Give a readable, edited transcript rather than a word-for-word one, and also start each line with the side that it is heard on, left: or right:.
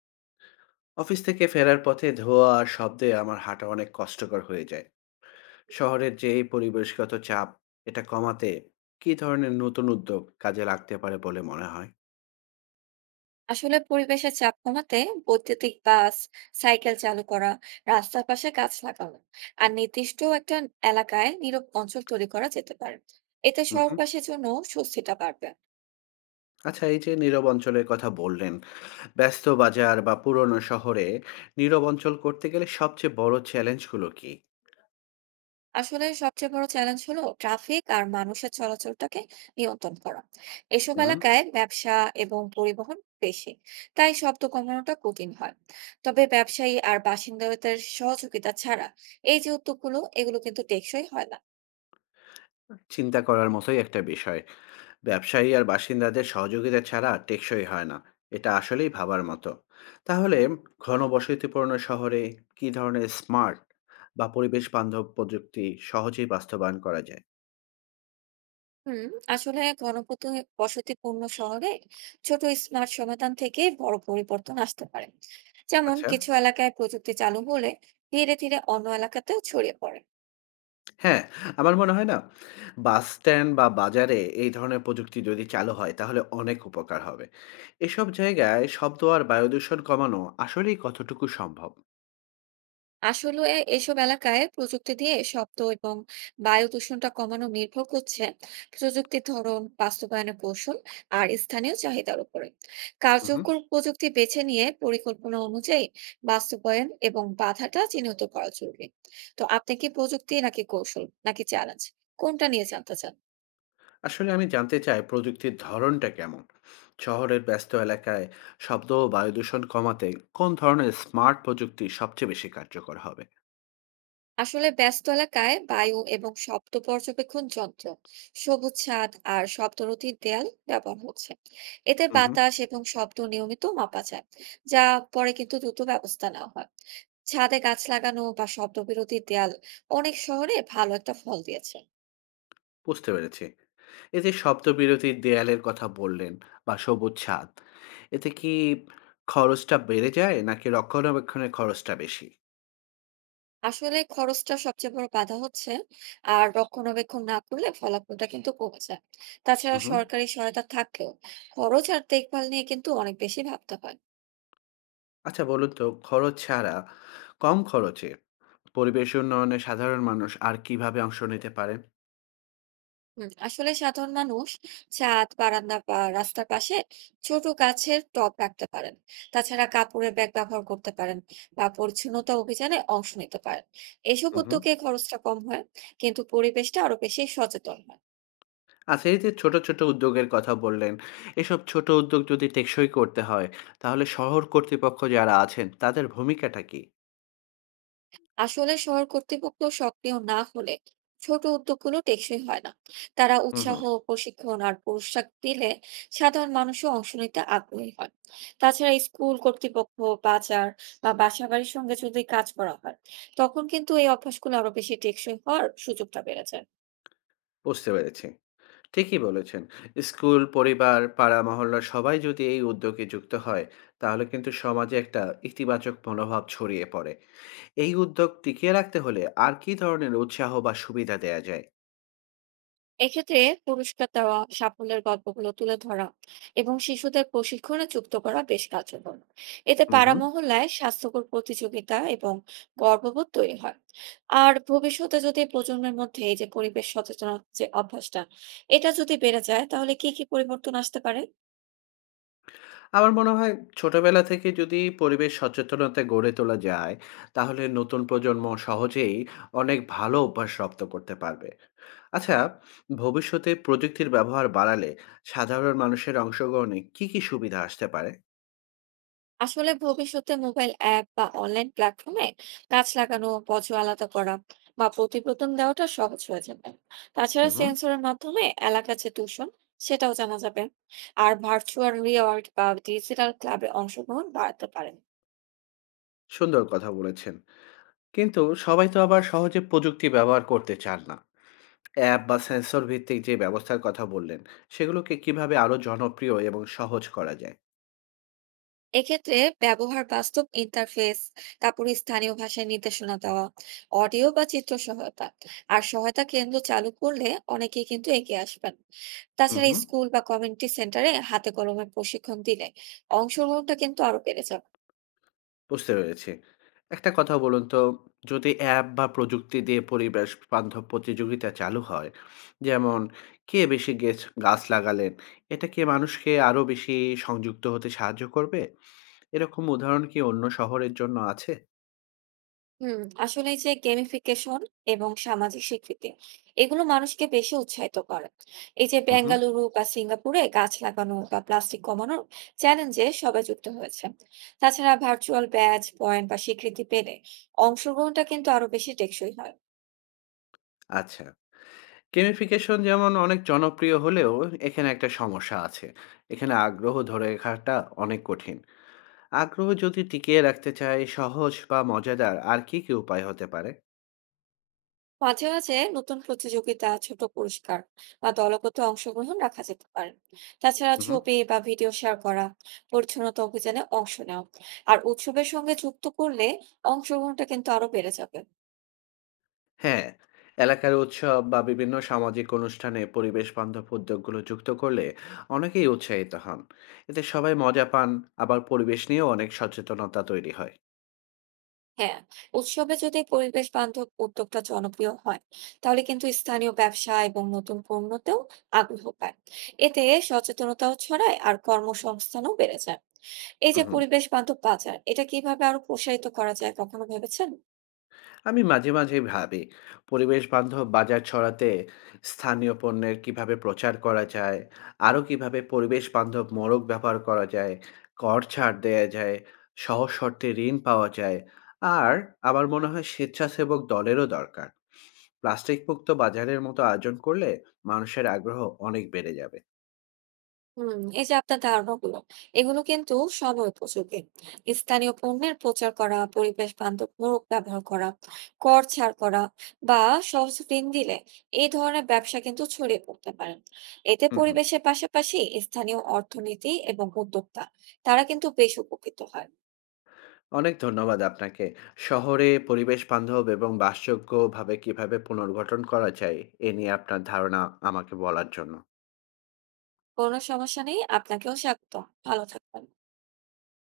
left: Office থেকে ফেরার পথে ধোঁয়া আর শব্দে আমার হাঁটা অনেক কষ্টকর হয়ে যায়। শহরের যে এই পরিবেশগত চাপ এটা কমাতে কি ধরনের নতুন উদ্যোগ কাজে লাগতে পারে বলে মনে হয়?
right: আসলে পরিবেশের চাপ কমাতে বৈদ্যুতিক বাস, সাইকেল চালু করা, রাস্তার পাশে গাছ লাগানো, আর নির্দিষ্ট একটা এলাকায় নীরব অঞ্চল তৈরি করা যেতে পারে। এতে
left: হুম হুম।
right: শহরবাসীর জন্য স্বস্তিটা বাড়বে।
left: আচ্ছা, এই যে নীরব অঞ্চলের কথা বললেন, ব্যস্ত বাজার বা পুরনো শহরে নীরব অঞ্চল করতে গেলে সবচেয়ে বড় চ্যালেঞ্জগুলো কি?
right: আসলে সবচেয়ে বড় চ্যালেঞ্জ হলো ট্রাফিক আর মানুষের চলাচলটাকে নিয়ন্ত্রণ করা। এসব
left: হুম।
right: এলাকায় ব্যবসা এবং পরিবহন বেশি, তাই শব্দ কমানোটা কঠিন হয়। তবে ব্যবসায়ী আর বাসিন্দাদের সহযোগিতা ছাড়া এই যে উদ্যোগগুলো, এগুলো কিন্তু টেকসই হয় না।
left: চিন্তা করার মতোই একটা বিষয়। ব্যবসায়ী আর বাসিন্দাদের সহযোগিতা ছাড়া টেকসই হয় না, এটা আসলেই ভাবার মতো। তাহলে ঘনবসতিপূর্ণ শহরে কি ধরনের স্মার্ট বা পরিবেশ বান্ধব প্রযুক্তি সহজেই বাস্তবায়ন করা যায়?
right: হুম আসলে বসতিপূর্ণ শহরে ছোট স্মার্ট সমাধান থেকে বড় পরিবর্তন আসতে পারে। যেমন
left: আচ্ছা।
right: কিছু এলাকায় প্রযুক্তি চালু হলে ধীরে ধীরে অন্য এলাকাতেও ছড়িয়ে পড়ে।
left: হ্যাঁ। আমার মনে হয় না বাস স্ট্যান্ড বা বাজারে এই ধরনের প্রযুক্তি যদি চালু হয় তাহলে অনেক উপকার হবে। এসব জায়গায় শব্দ আর বায়ু দূষণ কমানো আসলেই কতটুকু সম্ভব?
right: আসলে এসব এলাকায় প্রযুক্তি দিয়ে শব্দ এবং বায়ু দূষণটা কমানো নির্ভর করছে প্রযুক্তির ধরন, বাস্তবায়নের কৌশল আর স্থানীয় চাহিদার উপরে।
left: হুম।
right: কার্যকর প্রযুক্তি বেছে নিয়ে পরিকল্পনা অনুযায়ী বাস্তবায়ন এবং বাধাটা চিহ্নিত করা জরুরি। তো আপনি কি প্রযুক্তি নাকি কৌশল নাকি চ্যালেঞ্জ, কোনটা নিয়ে জানতে চান?
left: আসলে আমি জানতে চাই প্রযুক্তির ধরনটা কেমন? শহরের ব্যস্ত এলাকায় শব্দ ও বায়ু দূষণ কমাতে কোন ধরনের স্মার্ট প্রযুক্তি সবচেয়ে বেশি কার্যকর হবে?
right: আসলে ব্যস্ত এলাকায় বায়ু এবং শব্দ পর্যবেক্ষণ যন্ত্র, সবুজ ছাদ আর শব্দরোধী দেয়াল ব্যবহার হচ্ছে। এতে
left: হুম, হুম।
right: বাতাস এবং শব্দ নিয়মিত মাপা যায়, যা পরে কিন্তু দ্রুত ব্যবস্থা নেওয়া হয়। ছাদে গাছ লাগানো বা শব্দ বিরোধী দেয়াল অনেক শহরে ভালো একটা ফল দিয়েছে।
left: বুঝতে পেরেছি। এই যে শব্দ বিরতির দেয়ালের কথা বললেন বা সবুজ ছাদ, এতে কি খরচটা বেড়ে যায় নাকি রক্ষণাবেক্ষণের খরচটা বেশি?
right: আসলে খরচটা সবচেয়ে বড় বাধা হচ্ছে, আর রক্ষণাবেক্ষণ না করলে ফলাফলটা কিন্তু কমে যায়। তাছাড়া
left: হুম, হুম।
right: সরকারি সহায়তা থাকলেও খরচ আর দেখভাল নিয়ে কিন্তু অনেক বেশি ভাবতে হয়।
left: আচ্ছা, বলুন তো, খরচ ছাড়া কম খরচে পরিবেশ উন্নয়নে সাধারণ মানুষ আর কিভাবে অংশ নিতে পারেন?
right: আসলে সাধারণ মানুষ ছাদ, বারান্দা বা রাস্তার পাশে ছোট গাছের টব রাখতে পারেন। তাছাড়া কাপড়ের ব্যাগ ব্যবহার করতে পারেন বা পরিচ্ছন্নতা অভিযানে অংশ নিতে পারেন। এসব
left: হুম, হুম।
right: উদ্যোগে খরচটা কম হয়, কিন্তু পরিবেশটা আরো বেশি সচেতন হয়।
left: আচ্ছা, এই যে ছোট, ছোট উদ্যোগের কথা বললেন, এসব ছোট উদ্যোগ যদি টেকসই করতে হয়, তাহলে শহর কর্তৃপক্ষ যারা আছেন তাদের ভূমিকাটা কি?
right: আসলে শহর কর্তৃপক্ষ সক্রিয় না হলে ছোট উদ্যোগগুলো টেকসই হয় না। তারা
left: হুম,
right: উৎসাহ,
left: হুম।
right: প্রশিক্ষণ আর পুরস্কার দিলে সাধারণ মানুষও অংশ নিতে আগ্রহী হয়। তাছাড়া স্কুল কর্তৃপক্ষ, বাজার বা বাসা বাড়ির সঙ্গে যদি কাজ করা হয়, তখন কিন্তু এই অভ্যাসগুলো আরো বেশি টেকসই হওয়ার সুযোগটা বেড়ে যায়।
left: বুঝতে পেরেছি। ঠিকই বলেছেন। স্কুল, পরিবার, পাড়া, মহল্লার সবাই যদি এই উদ্যোগে যুক্ত হয়, তাহলে কিন্তু সমাজে একটা ইতিবাচক মনোভাব ছড়িয়ে পড়ে। এই উদ্যোগ টিকিয়ে রাখতে হলে আর কী ধরনের উৎসাহ বা সুবিধা দেয়া যায়?
right: এক্ষেত্রে পুরস্কার দেওয়া, সাফল্যের গল্পগুলো তুলে ধরা এবং শিশুদের প্রশিক্ষণে যুক্ত করা বেশ কার্যকর। এতে
left: হুম,
right: পাড়া
left: হুম।
right: মহল্লায় স্বাস্থ্যকর প্রতিযোগিতা এবং গর্ববোধ তৈরি হয়। আর ভবিষ্যতে যদি প্রজন্মের মধ্যে এই যে পরিবেশ সচেতনতা, যে অভ্যাসটা, এটা যদি বেড়ে যায়, তাহলে কি কি পরিবর্তন আসতে পারে?
left: আমার মনে হয় ছোটবেলা থেকে যদি পরিবেশ সচেতনতা গড়ে তোলা যায়, তাহলে নতুন প্রজন্ম সহজেই অনেক ভালো অভ্যাস রপ্ত করতে পারবে। আচ্ছা, ভবিষ্যতে প্রযুক্তির ব্যবহার বাড়ালে সাধারণ মানুষের অংশগ্রহণে কি কি সুবিধা আসতে পারে?
right: আসলে ভবিষ্যতে মোবাইল অ্যাপ বা অনলাইন প্ল্যাটফর্মে গাছ লাগানো, বর্জ্য আলাদা করা বা প্রতিবেদন দেওয়াটা সহজ হয়ে যাবে। তাছাড়া
left: হুম।
right: সেন্সরের মাধ্যমে এলাকার যে দূষণ, সেটাও জানা যাবে। আর ভার্চুয়াল রিওয়ার্ড বা ডিজিটাল ক্লাবে অংশগ্রহণ বাড়াতে পারেন।
left: সুন্দর কথা বলেছেন, কিন্তু সবাই তো আবার সহজে প্রযুক্তি ব্যবহার করতে চান না। অ্যাপ বা সেন্সর ভিত্তিক যে ব্যবস্থার কথা বললেন, সেগুলোকে কিভাবে আরো জনপ্রিয় এবং সহজ করা যায়?
right: এক্ষেত্রে ব্যবহার বাস্তব ইন্টারফেস, তারপর স্থানীয় ভাষায় নির্দেশনা দেওয়া, অডিও বা চিত্র সহায়তা আর সহায়তা কেন্দ্র চালু করলে অনেকেই কিন্তু এগিয়ে আসবেন। তাছাড়া
left: হুম।
right: স্কুল বা কমিউনিটি সেন্টারে হাতে কলমে প্রশিক্ষণ দিলে অংশগ্রহণটা কিন্তু আরো বেড়ে যাবে।
left: বুঝতে পেরেছি। একটা কথা বলুন তো, যদি অ্যাপ বা প্রযুক্তি দিয়ে পরিবেশ বান্ধব প্রতিযোগিতা চালু হয়, যেমন কে বেশি গাছ লাগালেন, এটা কি মানুষকে আরো বেশি সংযুক্ত হতে সাহায্য করবে? এরকম উদাহরণ কি অন্য শহরের জন্য আছে?
right: আসলে এই যে গেমিফিকেশন এবং সামাজিক স্বীকৃতি, এগুলো মানুষকে বেশি উৎসাহিত করে। এই যে
left: উহু।
right: বেঙ্গালুরু বা সিঙ্গাপুরে গাছ লাগানো বা প্লাস্টিক কমানোর চ্যালেঞ্জে সবাই যুক্ত হয়েছে। তাছাড়া ভার্চুয়াল ব্যাচ পয়েন্ট বা স্বীকৃতি পেলে অংশগ্রহণটা কিন্তু আরো বেশি টেকসই হয়।
left: আচ্ছা। গেমিফিকেশন যেমন অনেক জনপ্রিয় হলেও এখানে একটা সমস্যা আছে। এখানে আগ্রহ ধরে রাখাটা অনেক কঠিন। আগ্রহ যদি টিকিয়ে রাখতে চাই, সহজ বা মজাদার আর কি, কি উপায় হতে পারে?
right: মাঝে মাঝে নতুন প্রতিযোগিতা, ছোট পুরস্কার বা দলগত অংশগ্রহণ রাখা যেতে পারে। তাছাড়া
left: উহু।
right: ছবি বা ভিডিও শেয়ার করা, পরিচ্ছন্নতা অভিযানে অংশ নেওয়া আর উৎসবের সঙ্গে যুক্ত করলে অংশগ্রহণটা কিন্তু আরো বেড়ে যাবে।
left: হ্যাঁ, এলাকার উৎসব বা বিভিন্ন সামাজিক অনুষ্ঠানে পরিবেশবান্ধব উদ্যোগগুলো যুক্ত করলে অনেকেই উৎসাহিত হন। এতে সবাই মজা পান, আবার পরিবেশ নিয়েও অনেক সচেতনতা তৈরি হয়।
right: হ্যাঁ, উৎসবে যদি পরিবেশ বান্ধব উদ্যোগটা জনপ্রিয় হয়, তাহলে কিন্তু স্থানীয় ব্যবসা এবং নতুন পণ্যতেও আগ্রহ পায়। এতে সচেতনতাও ছড়ায় আর কর্মসংস্থানও বেড়ে যায়। এই যে
left: হুম হুম।
right: পরিবেশ বান্ধব বাজার, এটা কিভাবে আরো প্রসারিত করা যায়, কখনো ভেবেছেন?
left: আমি মাঝে মাঝে ভাবি পরিবেশবান্ধব বাজার ছড়াতে স্থানীয় পণ্যের কিভাবে প্রচার করা যায়, আরও কিভাবে পরিবেশবান্ধব মোড়ক ব্যবহার করা যায়, কর ছাড় দেয়া যায়, সহজ শর্তে ঋণ পাওয়া যায়। আর আমার মনে হয় স্বেচ্ছাসেবক দলেরও দরকার। প্লাস্টিক মুক্ত বাজারের মতো আয়োজন করলে মানুষের আগ্রহ অনেক বেড়ে যাবে।
right: এই যে আপনার ধারণাগুলো, এগুলো কিন্তু সময় উপযোগী। স্থানীয় পণ্যের প্রচার করা, পরিবেশ বান্ধব মোড়ক ব্যবহার করা, কর ছাড় করা বা সহজ ঋণ দিলে এই ধরনের ব্যবসা কিন্তু ছড়িয়ে পড়তে পারেন। এতে
left: হুম হুম।
right: পরিবেশের পাশাপাশি স্থানীয় অর্থনীতি এবং উদ্যোক্তা, তারা কিন্তু বেশ উপকৃত হয়।
left: অনেক ধন্যবাদ আপনাকে, শহরে পরিবেশ বান্ধব এবং বাসযোগ্যভাবে কিভাবে পুনর্গঠন করা যায় এ নিয়ে আপনার ধারণা আমাকে বলার জন্য।
right: কোনো সমস্যা নেই, আপনাকেও স্বাগত। ভালো থাকবেন।